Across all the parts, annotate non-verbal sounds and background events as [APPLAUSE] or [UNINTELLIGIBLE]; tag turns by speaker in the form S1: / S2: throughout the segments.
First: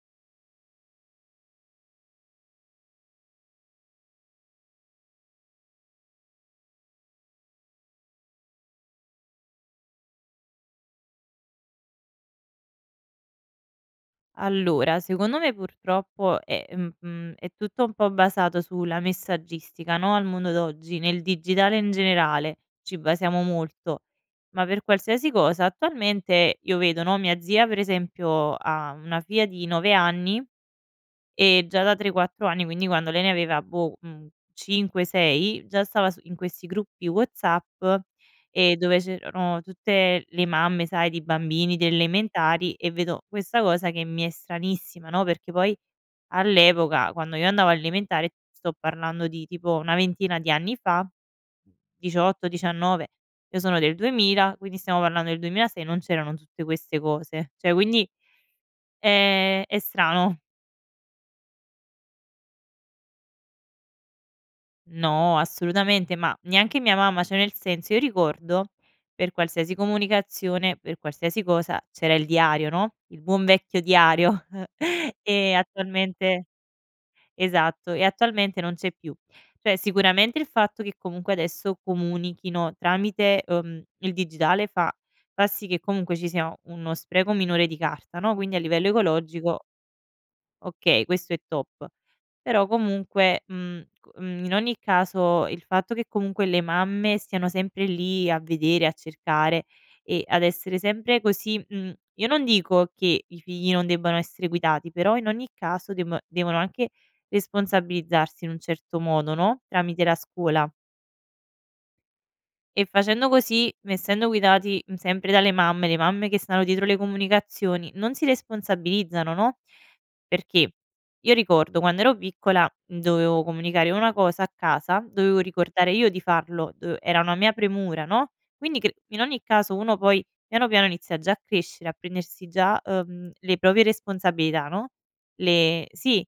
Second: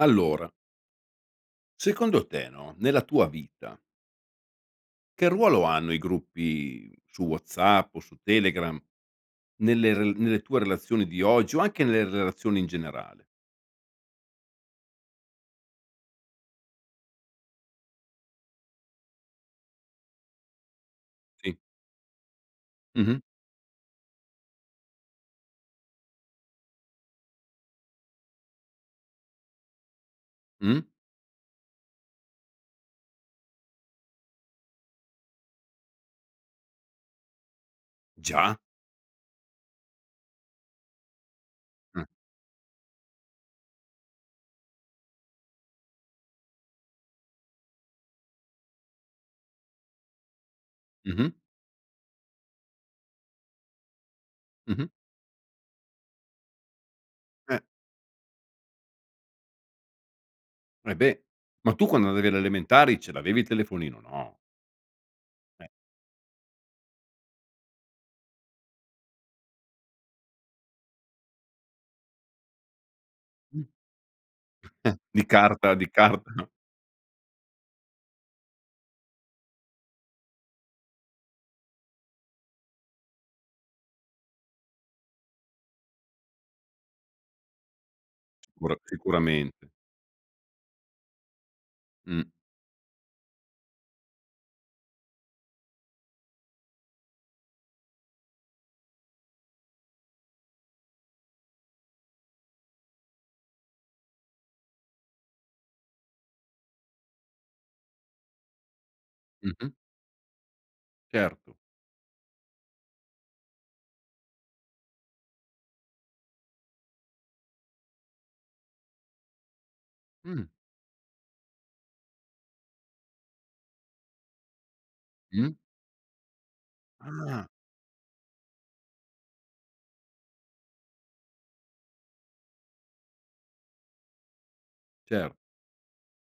S1: Allora secondo te, no, nella tua vita che ruolo hanno i gruppi su WhatsApp o su Telegram nelle r nelle tue relazioni di oggi o anche nelle relazioni in generale?
S2: Allora, secondo me, purtroppo, è mhmm, è tutto un po' basato sulla messaggistica, no, al mondo d'oggi, nel
S1: Sì.
S2: digitale in generale, ci
S1: Mh-mh.
S2: basiamo molto, ma per qualsiasi cosa. Attualmente io vedo, no, mia zia, per esempio, ha una figlia di 9 anni
S1: Mh.
S2: e già da 3-4 anni, quindi quando lei ne aveva, boh, mhmm, 5-6, già stava su in questi gruppi WhatsApp,
S1: Già?
S2: ehm, dove c'erano tutte le mamme, sai, di bambini, delle
S1: Mh.
S2: elementari e vedo questa cosa che mi è stranissima, no, perché poi, all'epoca, quando io andavo alle elementari, sto parlando di, tipo, una ventina di anni fa,
S1: Mh-mh.
S2: 18-19, io sono del 2000 quindi
S1: Mh-mh.
S2: stiamo parlando del 2006, non c'erano tutte queste cose,
S1: Eh.
S2: cioè quindi è è strano.
S1: Eh beh, ma tu quando andavi alle elementari ce l'avevi il telefonino? No.
S2: No,
S1: Eh.
S2: assolutamente, ma neanche mia mamma. Cioè, nel senso, io ricordo per qualsiasi comunicazione, per qualsiasi cosa c'era il diario, no, il buon
S1: Mh.
S2: vecchio diario
S1: [CHUCKLES]
S2: [CHUCKLES]
S1: Di
S2: e
S1: carta, di carta.
S2: attualmente esatto e attualmente non c'è più. Cioè sicuramente il fatto che comunque adesso comunichino tramite, uhm, il digitale fa fa sì che comunque ci sia uno spreco minore di carta no, quindi a
S1: Ora
S2: livello ecologico
S1: sicuramente.
S2: okay, questo è top.
S1: Mh.
S2: Però, comunque, mhmm, c mhmm, in ogni caso il fatto che comunque le mamme siano sempre lì a vedere, a cercare e ad essere sempre così mhmm, io non dico che i figli non debbano essere guidati, però in ogni caso deb devono anche responsabilizzarsi in un certo modo, no,
S1: Mh-mh.
S2: tramite la scuola.
S1: Certo.
S2: E facendo così, essendo guidati, mhmm, sempre dalle mamme, le mamme che stanno dietro le comunicazioni, non si responsabilizzano, no?
S1: Mh.
S2: Perché io ricordo, quando ero piccola, mhmm, dovevo comunicare una cosa a casa, dovevo
S1: Mh.
S2: ricordare io di farlo, uhm, era una
S1: Ah!
S2: mia premura, no, quindi cr in ogni caso, uno poi piano piano inizia già a crescere a prendersi già, uhm, le proprie responsabilità, no,
S1: Cer
S2: le sì,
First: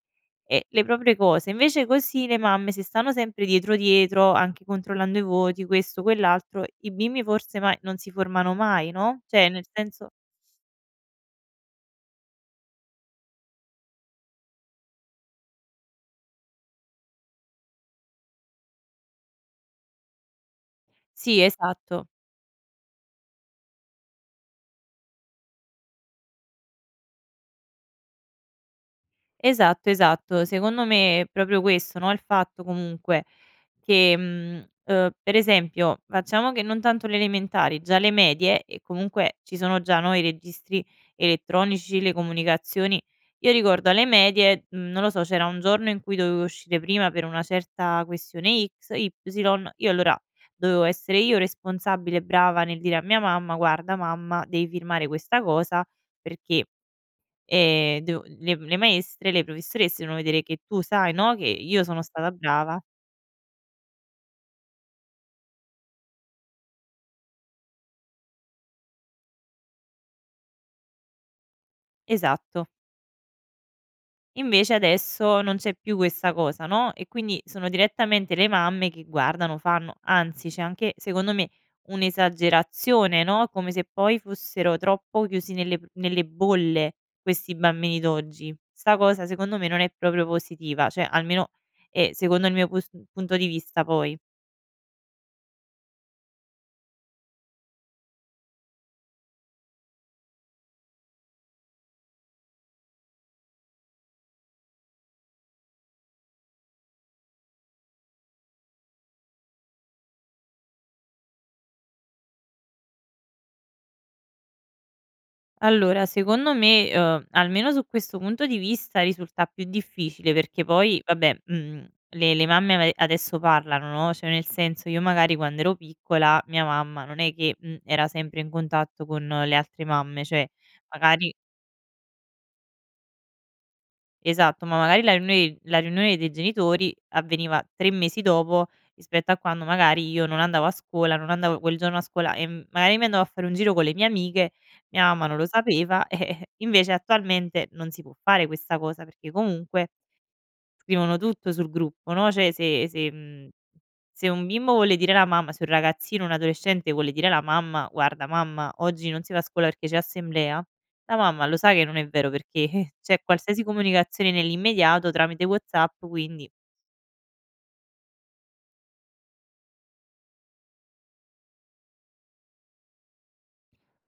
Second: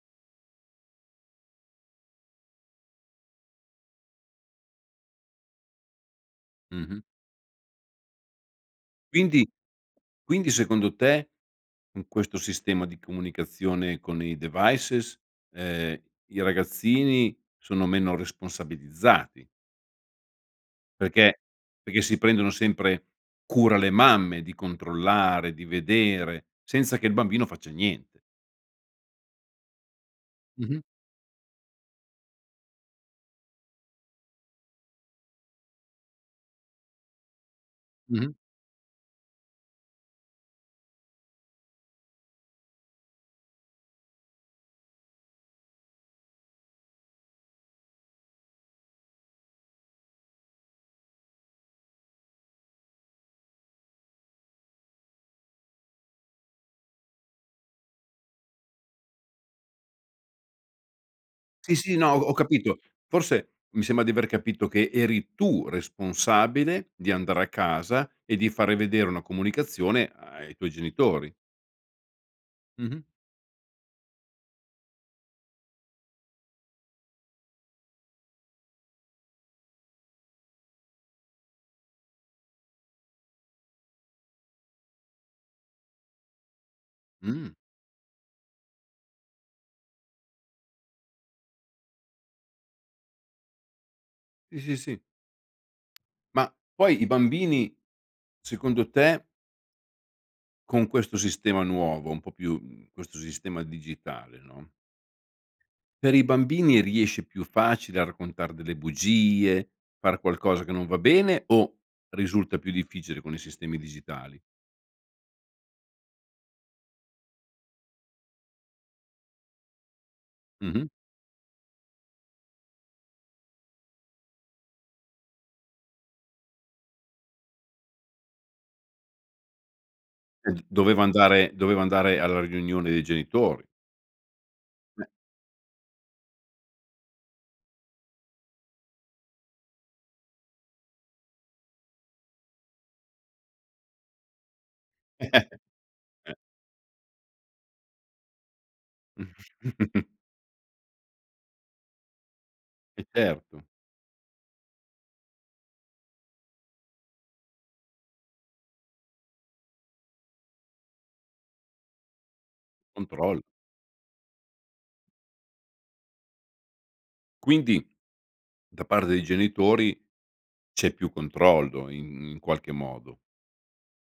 S2: uhm, le proprie cose. Invece, così, le mamme se stanno sempre dietro, dietro anche controllando i voti, questo, quell'altro i
S1: Mh-mh.
S2: bimbi forse ma non si formano mai, no,
S1: Quindi
S2: cioè nel senso
S1: quindi, secondo te, con questo sistema di comunicazione con i devices ehm, i ragazzini sono meno responsabilizzati perché
S2: Sì,
S1: perché
S2: esatto.
S1: si prendono sempre cura le mamme di controllare, di vedere, senza che il bambino faccia niente.
S2: Esatto, esatto,
S1: Mh-mh.
S2: secondo me, è proprio questo, no, il fatto comunque: che, mhmm, ehm, per esempio, facciamo che non tanto le elementari, già le
S1: Mh-mh.
S2: medie. E comunque ci sono già, no, i registri elettronici, le comunicazioni. Io ricordo alle medie, non lo so, c'era un giorno in cui dovevo uscire prima per una certa questione X, Y, io allora dovevo essere io responsabile brava nel dire a mia mamma: "Guarda mamma, devi firmare questa cosa perché, ehm, devo le le maestre, le professoresse devono vedere che tu sai, no, che
S1: Sì,
S2: io
S1: sì,
S2: sono
S1: no,
S2: stata
S1: ho capito.
S2: brava".
S1: Forse, mi sembra di aver capito che eri tu responsabile di andare a casa e di fare vedere una comunicazione ai tuoi genitori.
S2: Esatto.
S1: Mh-mh.
S2: Invece adesso non c'è più questa cosa, no; e quindi sono direttamente le mamme che guardano, fanno anzi, c'è anche secondo me un'esagerazione, no, come se poi fossero troppo chiusi nelle pr nelle bolle
S1: Mh.
S2: questi bambini d'oggi. 'Sta cosa secondo me non è proprio positiva; cioè, almeno è secondo il mio pus punto di vista, poi.
S1: Sì, sì, sì. Ma poi i bambini, secondo te con questo sistema nuovo un po' più, mhmm, questo sistema digitale, no per i bambini riesce più facile a raccontar delle bugie, far qualcosa che non va bene o risulta più difficile con i sistemi digitali?
S2: Allora secondo me, ehm, almeno su questo punto di vista risulta più difficile perché
S1: Mh-mh.
S2: poi vabbè, mhmm, le le mamme a me adesso parlano, no; cioè, nel senso io magari quand'ero piccola, mia mamma non è che, mhmm, era sempre in contatto con le altre mamme; cioè,
S1: Ehm, doveva
S2: magari
S1: andare doveva andare alla riunione dei genitori.
S2: Esatto, ma magari
S1: Beh
S2: la riunione la riunione dei genitori avveniva 3 mesi dopo rispetto a quando magari io non andavo a scuola, non andavo quel giorno a scuola e magari mi andavo a fare un giro con le mie amiche, mia mamma non lo
S1: [CHUCKLES]
S2: sapeva,
S1: Eh.
S2: eh invece attualmente non si può fare questa cosa, perché comunque
S1: [CHUCKLES]
S2: scrivono tutto sul gruppo, no; cioè se
S1: Eh,
S2: se, mhmm,
S1: certo.
S2: se un bimbo vuole dire alla mamma se un ragazzino, un adolescente vuole dire la mamma: "Guarda mamma, oggi non si va a scuola perché c'è assemblea", la mamma lo sa che non è vero perché [CHUCKLES] c'è
S1: Control
S2: qualsiasi comunicazione nell'immediato tramite WhatsApp, quindi
S1: Quindi da parte dei genitori c'è più controllo in in qualche modo.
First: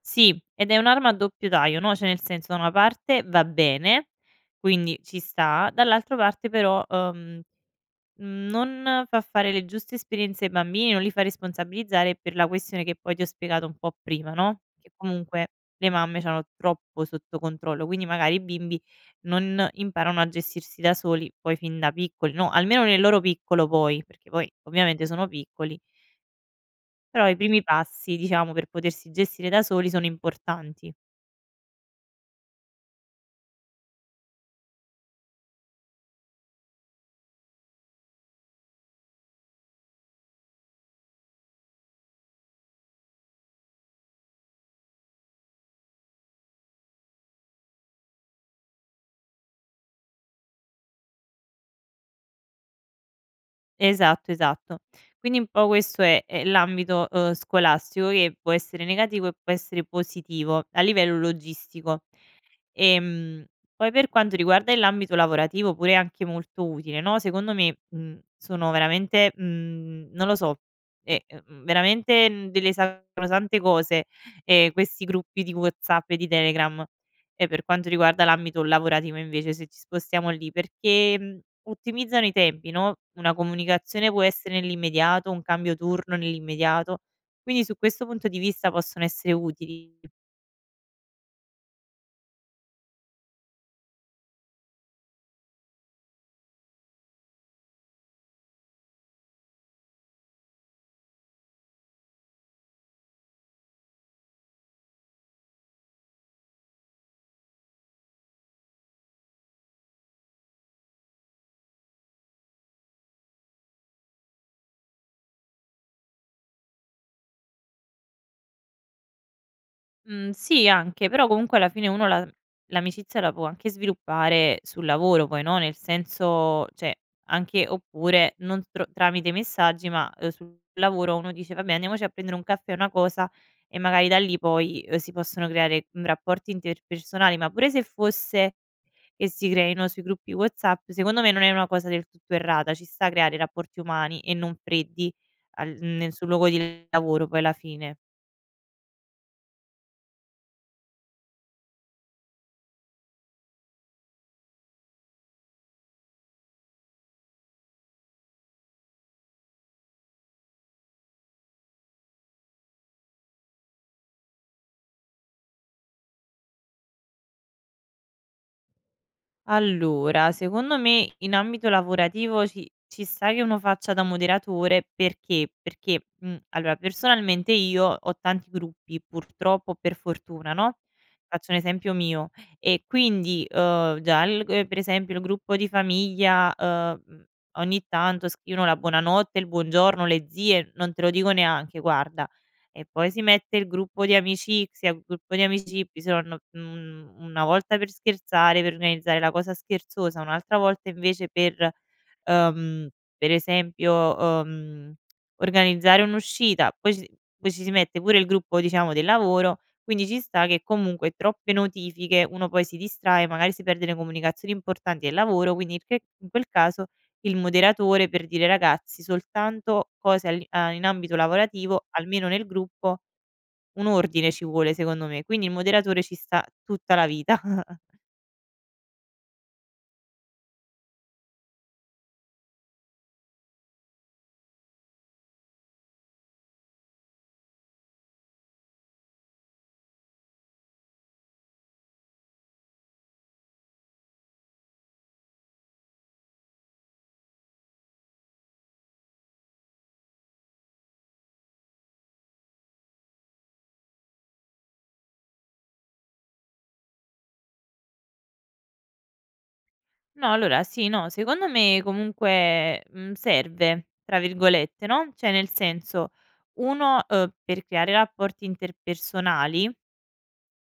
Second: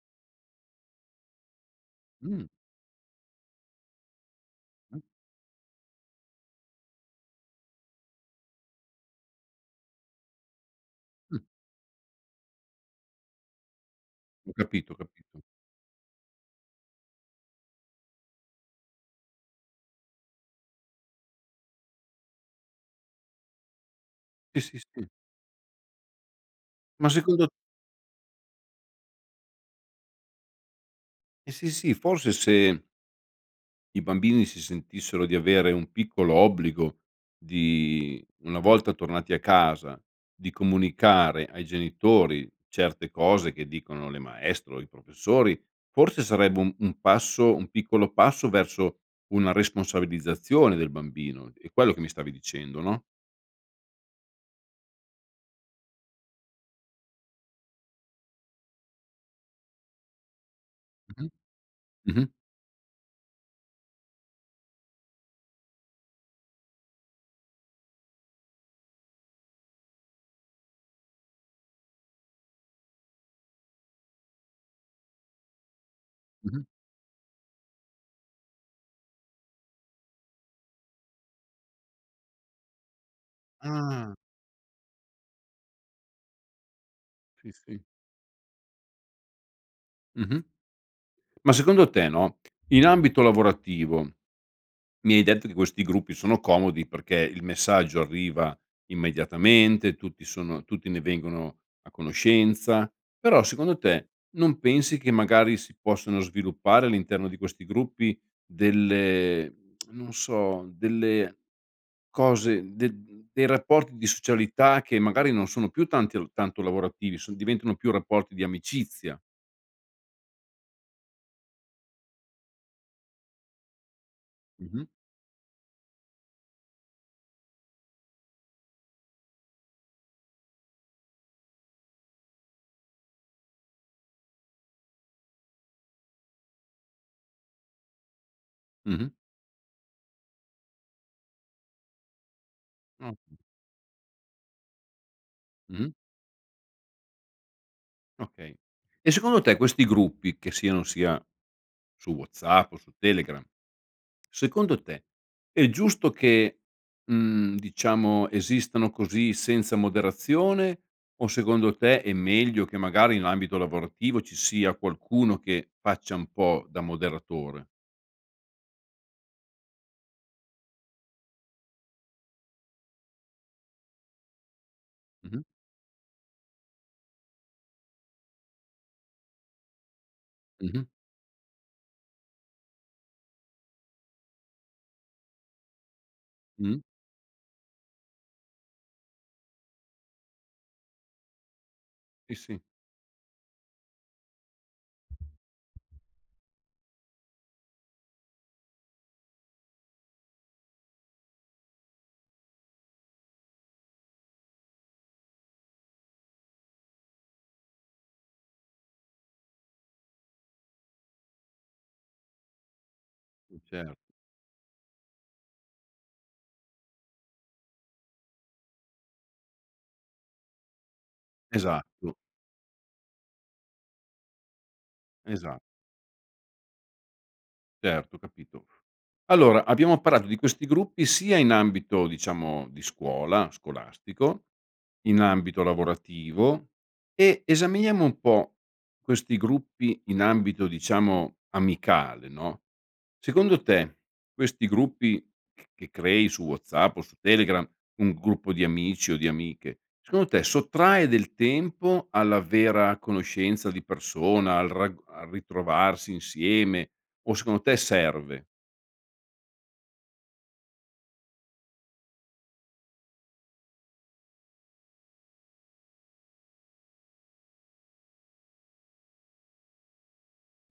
S2: Sì, ed è un'arma a doppio taglio, no; cioè nel
S1: Mh.
S2: senso da una parte va bene, quindi
S1: Mh.
S2: ci sta, dall'altra parte però, uhm, mhmm, non fa fare le giuste esperienze ai bambini, non li fa
S1: Mh.
S2: responsabilizzare per la questione che poi ti ho spiegato un po' prima,
S1: Ho
S2: no: che
S1: capito, ho capito.
S2: comunque le mamme c'hanno troppo sotto controllo, quindi magari i bimbi non imparano a gestirsi da soli poi fin da piccoli, no, almeno nel loro piccolo poi, perché poi
S1: Sì, sì,
S2: ovviamente
S1: sì.
S2: sono piccoli.
S1: Ma
S2: Però i
S1: secondo
S2: primi passi, diciamo, per potersi gestire da soli sono importanti.
S1: Eh sì, sì, forse se i bambini si sentissero di avere un piccolo obbligo di una volta tornati a casa, di comunicare ai genitori certe cose che dicono le maestre o i professori, forse sarebbe un un passo un piccolo passo verso una responsabilizzazione del bambino, è quello che mi stavi dicendo, no?
S2: Esatto, esatto. Quindi un po' questo è è l'ambito, uhm, scolastico che può essere negativo e può essere positivo a livello
S1: Mh-mh.
S2: logistico.
S1: Mh-mh.
S2: Ehm, poi per quanto riguarda l'ambito lavorativo pure anche molto utile, no: secondo me, mhmm, sono veramente, mhmm non lo so, è, e ehm, veramente, mhmm, delle sacrosante cose, ehm, questi gruppi di WhatsApp e di
S1: Mh-mh.
S2: Telegram e per quanto riguarda l'ambito lavorativo invece se ci spostiamo lì, perché ottimizzano i tempi, no: una comunicazione
S1: Ah.
S2: può essere nell'immediato, un cambio turno nell'immediato.
S1: Sì,
S2: Quindi, su
S1: sì.
S2: questo punto di vista, possono essere utili.
S1: Mh-mh. Ma secondo te, no, in ambito lavorativo, mi hai detto di questi gruppi, sono comodi perché il messaggio arriva immediatamente, tutti sono tutti ne vengono a conoscenza, però, secondo te, non pensi che magari si possano sviluppare all'interno di questi gruppi delle [SMACKS LIPS] non so, delle cose, mhmm de mhmm, dei rapporti di socialità che magari non sono più tanti tanto lavorativi, son diventano più rapporti di amicizia.
S2: Mh, sì anche, però comunque alla fine uno la l'amicizia la può anche sviluppare
S1: Mh-mh.
S2: sul lavoro. Poi no, nel senso cioè, anche oppure non tro tramite messaggi, ma, ehm, sul lavoro uno dice: "Vabbè, andiamoci a prendere un caffè, una cosa", e magari da lì poi, uhm, si possono creare, mhmm, rapporti interpersonali. Ma pure se fosse
S1: Mh-mh.
S2: e si creino sui gruppi WhatsApp, secondo me non è una cosa del tutto errata, ci sta
S1: Ah.
S2: creare rapporti umani e non freddi al
S1: Mh-mh.
S2: nel sul luogo di lavoro poi, alla fine.
S1: Okay. E secondo te questi gruppi che siano sia su WhatsApp o su Telegram secondo te è giusto che, mhmm, diciamo, esistano così senza moderazione, o secondo te è meglio che, magari in ambito lavorativo, ci sia qualcuno che faccia un po' da moderatore?
S2: Allora, secondo me in ambito lavorativo ci ci sta che uno faccia da moderatore,
S1: Mh-mh.
S2: perché? Perché, mhmm, allora, personalmente, io ho tanti gruppi, purtroppo o per fortuna, no,
S1: Mh-mh.
S2: faccio un esempio mio e quindi, ehm, già il gu per esempio il gruppo di famiglia,
S1: Mh.
S2: ehm, mhmm, ogni tanto scrivono la buonanotte, il buongiorno, le zie, non te lo dico neanche, guarda.
S1: Sì, sì.
S2: E poi si mette il gruppo di amicizie, gruppo di amici, [UNINTELLIGIBLE] un una volta per scherzare, per organizzare la cosa scherzosa, un'altra volta invece per, ehm, per esempio, ehm, organizzare un'uscita. Poi ci poi ci si mette pure il gruppo, diciamo, del lavoro, quindi ci sta che comunque, troppe notifiche, uno poi si distrae, magari
S1: Sì,
S2: si perde le
S1: certo.
S2: comunicazioni importanti del lavoro. Quindi il che in quel caso, il moderatore, per dire: “Ragazzi, soltanto cose all'i a in ambito lavorativo”,
S1: Esatto.
S2: almeno nel gruppo, un ordine ci vuole, secondo me, quindi il
S1: Esa
S2: moderatore ci sta tutta la vita. [CHUCKLES]
S1: Certo, capito. Allora, abbiamo parlato di questi gruppi sia in ambito diciamo di scuola, scolastico, in ambito lavorativo e esaminiamo un po' questi gruppi in ambito diciamo amicale, no, secondo te, questi gruppi c che crei su WhatsApp o su Telegram, un gruppo di amici o di amiche, secondo te sottrae del tempo alla vera conoscenza di persona al rag al ritrovarsi insieme o secondo te serve?
S2: No allora sì, no secondo me, comunque, mhmm, "serve", tra virgolette, no, cioè nel senso uno, ehm, per creare rapporti interpersonali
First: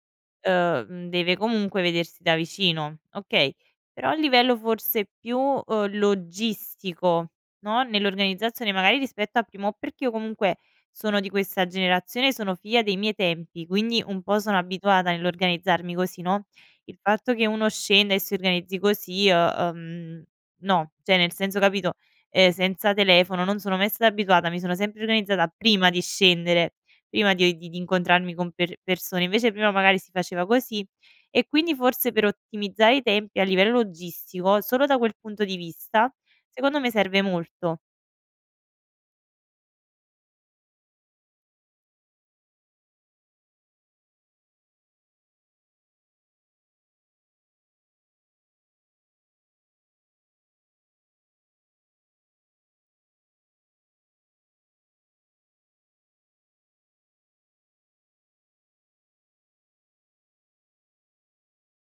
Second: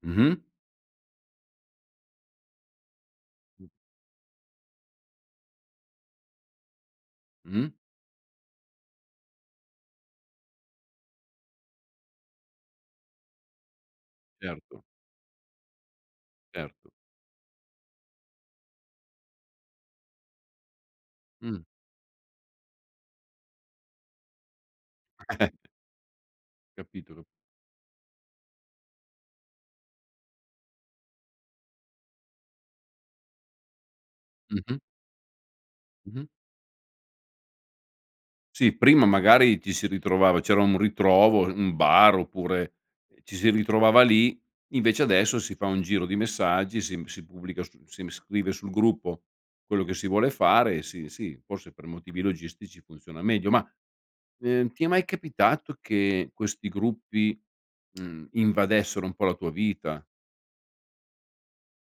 S1: Mh-mh.
S2: ehm, mhmm, deve comunque vedersi da vicino, okay,
S1: Mh.
S2: però a livello forse più, uhm, logistico,
S1: Mh.
S2: no, nell'organizzazione, magari rispetto al primo, perché io comunque sono di questa generazione, sono figlia dei miei tempi, quindi un po' sono
S1: Certo.
S2: abituata nell'organizzarmi così, no,
S1: Certo.
S2: il fatto che uno scenda e si organizzi così, uhm, uhm, no, cioè nel senso,
S1: Mh.
S2: capito, ehm, senza telefono non sono mai stata abituata, mi sono sempre organizzata
S1: [GIGGLES]
S2: prima di scendere,
S1: Capito, ca
S2: prima di di di incontrarmi con per persone, invece prima magari si faceva così e quindi forse per ottimizzare i tempi, a livello logistico,
S1: Mh-mh.
S2: solo da quel punto di vista,
S1: Mh-mh.
S2: secondo me serve molto.
S1: Sì, prima magari ti si ritrovava c'era un ritrovo, un bar oppure, ehm, ci si ritrovava lì, invece adesso si fa un giro di messaggi, si m si pubblica su si m scrive sul gruppo quello che si vuole fare e sì, sì, forse per motivi logistici funziona meglio ma, ehm, ti è mai capitato che questi gruppi, mhmm, invadessero un po' la tua vita?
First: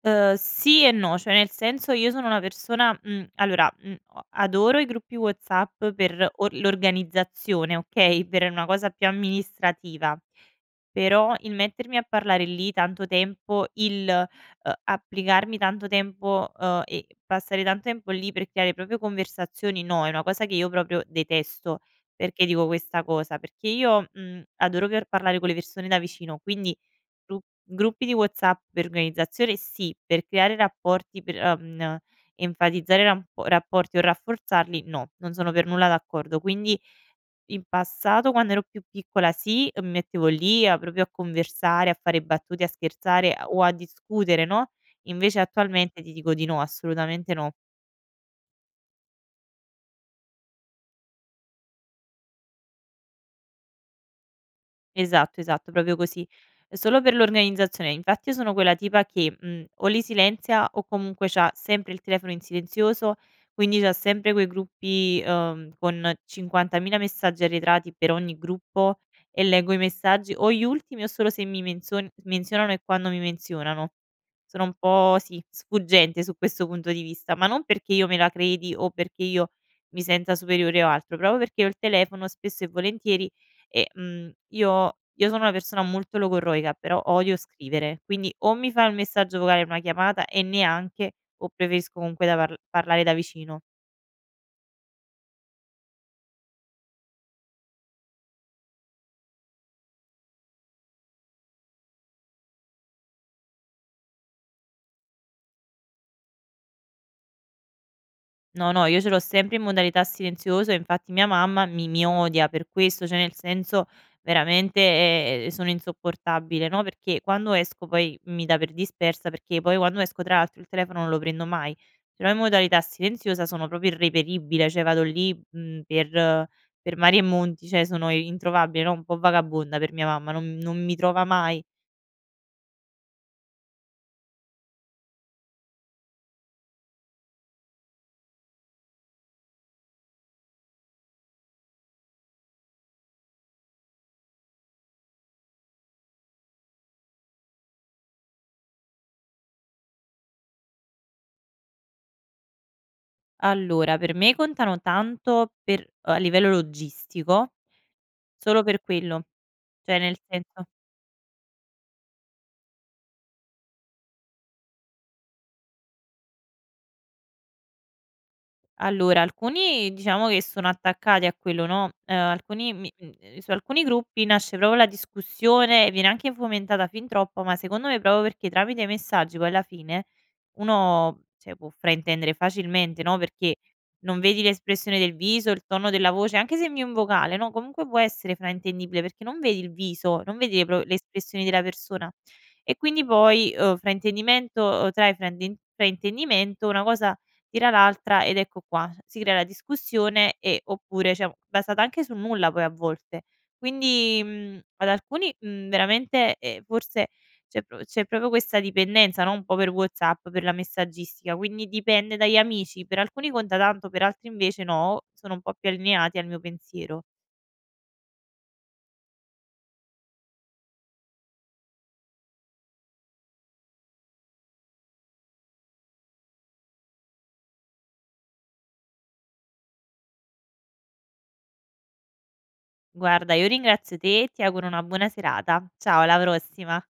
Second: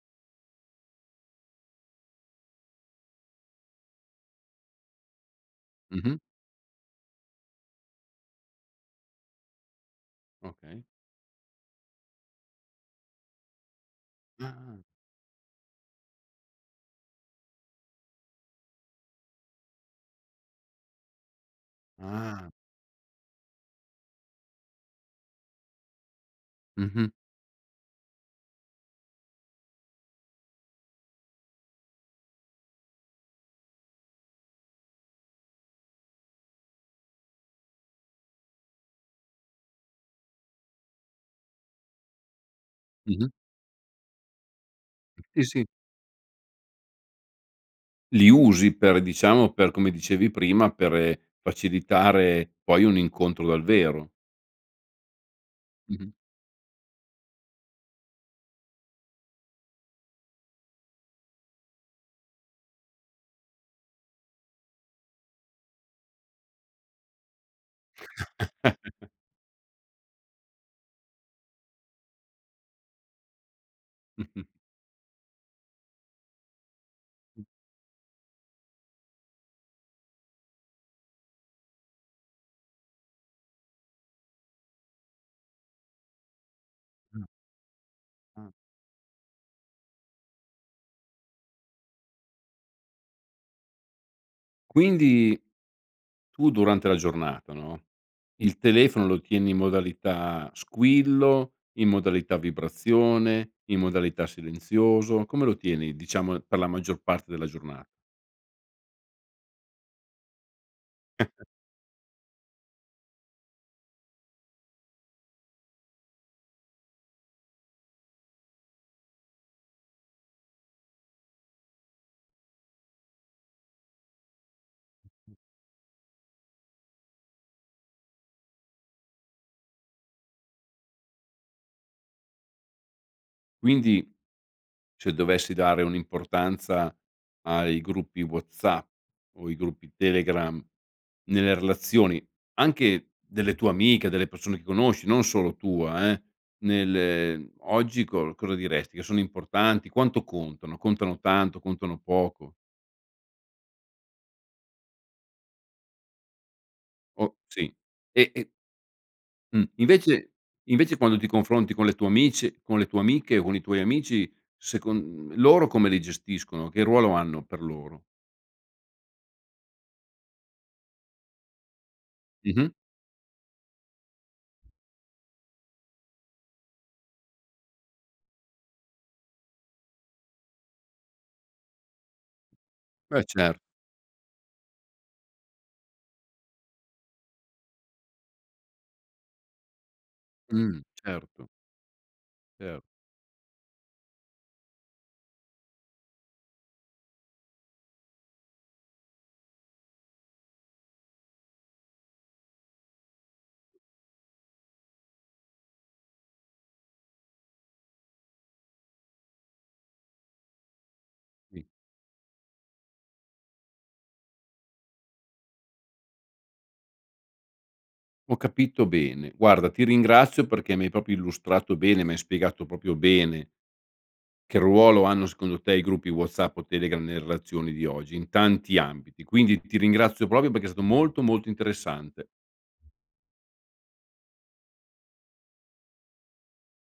S2: Ehm, sì e no, cioè nel senso io sono una persona, mhmm, allora, mhmm, o adoro i gruppi WhatsApp
S1: Mh mh.
S2: per or l'organizzazione, okay, per una cosa più amministrativa,
S1: Okay.
S2: però il mettermi a parlare lì tanto tempo, il,
S1: Ah
S2: uhm,
S1: ah.
S2: applicarmi tanto tempo, ehm, e passare tan tempo lì per creare proprio conversazioni, no, è una cosa che io proprio detesto. Perché
S1: Ah.
S2: dico questa cosa? Perché io, mhmm, adoro per parlare con le persone da vicino, quindi
S1: Mh mh.
S2: gru gruppi di WhatsApp per organizzazione sì, per creare rapporti, per, ehm, n enfatizzare rap rapporti o rafforzarli, no, non sono per nulla d'accordo, quindi in passato, quando ero più piccola, sì, mi mettevo lì a proprio a conversare, a fare battute, a
S1: Mh mh.
S2: scherzare, ehm, o a discutere, no, invece
S1: Mh sì sì.
S2: attualmente ti dico di no, assolutamente no.
S1: Li usi per diciamo per, come dicevi prima, per facilitare poi un incontro dal vero.
S2: Esatto, esatto,
S1: Mh
S2: proprio
S1: mh.
S2: così, è solo per l'organizzazione. Infatti io sono quella tipa che, mhmm, o li silenzia o comunque c'ha sempre il telefono in silenzioso, quindi c'ha sempre quei gruppi, ehm, con 50000 messaggi arretrati per ogni gruppo
S1: [CHUCKLES]
S2: e leggo i messaggi o gli ultimi o solo se mi menzion s menzionano e quando mi menzionano.
S1: [SNORTS]
S2: Sono un po', sì, sfuggente su questo punto di vista,
S1: Mh.
S2: ma non perché io me la credi o perché io mi senta superiore o altro, proprio perché ho il telefono spesso e volentieri e, mhmm, io io sono una persona molto logorroica però
S1: Ah.
S2: odio scrivere, quindi
S1: Ah.
S2: o mi fai un messaggio vocale, una chiamata e neanche, o preferisco comunque da parl parlare da vicino.
S1: Quindi, tu durante la giornata, no, il telefono lo tieni in modalità squillo, in modalità vibrazione, in modalità silenzioso, come lo tieni? Diciamo, per la maggior parte della giorna
S2: No, no, io ce l'ho sempre in modalità silenziosa, infatti mia
S1: [GIGGLES]
S2: mamma mi mi odia per questo, cioè nel senso veramente, ehm, sono insopportabile, no, perché quando esco poi mi dà per dispersa, perché io poi quando esco, tra l'altro, il telefono non lo prendo mai. Ce l'ho in modalità silenziosa, sono proprio irreperibile. Cioè vado
S1: Mh mh.
S2: lì, mhmm, per per mari e monti, cioè sono i introvabile, no, un po' vagabonda, per mia mamma non non mi trova mai.
S1: Quindi, cioè dovessi dare un'importanza ai gruppi WhatsApp o i gruppi Telegram nelle relazioni, anche delle tue amiche, delle persone che conosci, non solo tua eh, nel, ehm, oggi co cosa diresti? Che sono importanti, quanto contano? Contano tanto? Contano poco?
S2: Allora, per me contano tanto per a livello
S1: Oh
S2: logistico.
S1: sì, e e
S2: Solo per quello,
S1: Mh,
S2: cioè nel
S1: invece
S2: senso
S1: invece quando ti confronti con le tue amici con le tue amiche o con i tuoi amici, secon loro come li gestiscono, che ruolo hanno, per loro?
S2: Allora alcuni, diciamo che sono attaccati a quello, no, ehm,
S1: Mh mh.
S2: alcuni mi mhmm, ehm, su alcuni gruppi nasce proprio la discussione, viene anche fomentata fin troppo, ma secondo me proprio perché tramite i messaggi poi alla fine uno, cioè, può fraintendere facilmente, no,
S1: E
S2: perché
S1: cer
S2: non vedi l'espressione del viso, il tono della voce, anche se invii un vocale, no, comunque può essere fraintendibile perché non vedi il viso, non vedi le pro
S1: Mh,
S2: le espressioni
S1: certo.
S2: della persona e
S1: Cer
S2: quindi poi, uhm, fraintendimento trae frainden fraintendimento, una cosa tira l'altra ed ecco qua. S si crea la discussione e oppure, cioè, basata anche sul nulla poi a volte. Quindi, mhmm, ad alcuni, mhmm, veramente, ehm, forse c'è pro c'è proprio questa dipendenza, no, un po' per WhatsApp, per la messaggistica,
S1: Mh.
S2: quindi dipende dagli amici: per alcuni conta tanto, per altri invece no, sono un po' più allineati al mio pensiero.
S1: Ho capito bene. Guarda ti ringrazio perché mi hai proprio illustrato bene, mi hai spiegato proprio bene che ruolo hanno secondo te i gruppi WhatsApp o Telegram nelle relazioni di oggi, in tanti ambiti. Quindi ti ringrazio proprio perché è stato molto, molto interessante.
S2: Guarda io ringrazio te e ti auguro una buona serata. Ciao, alla prossima.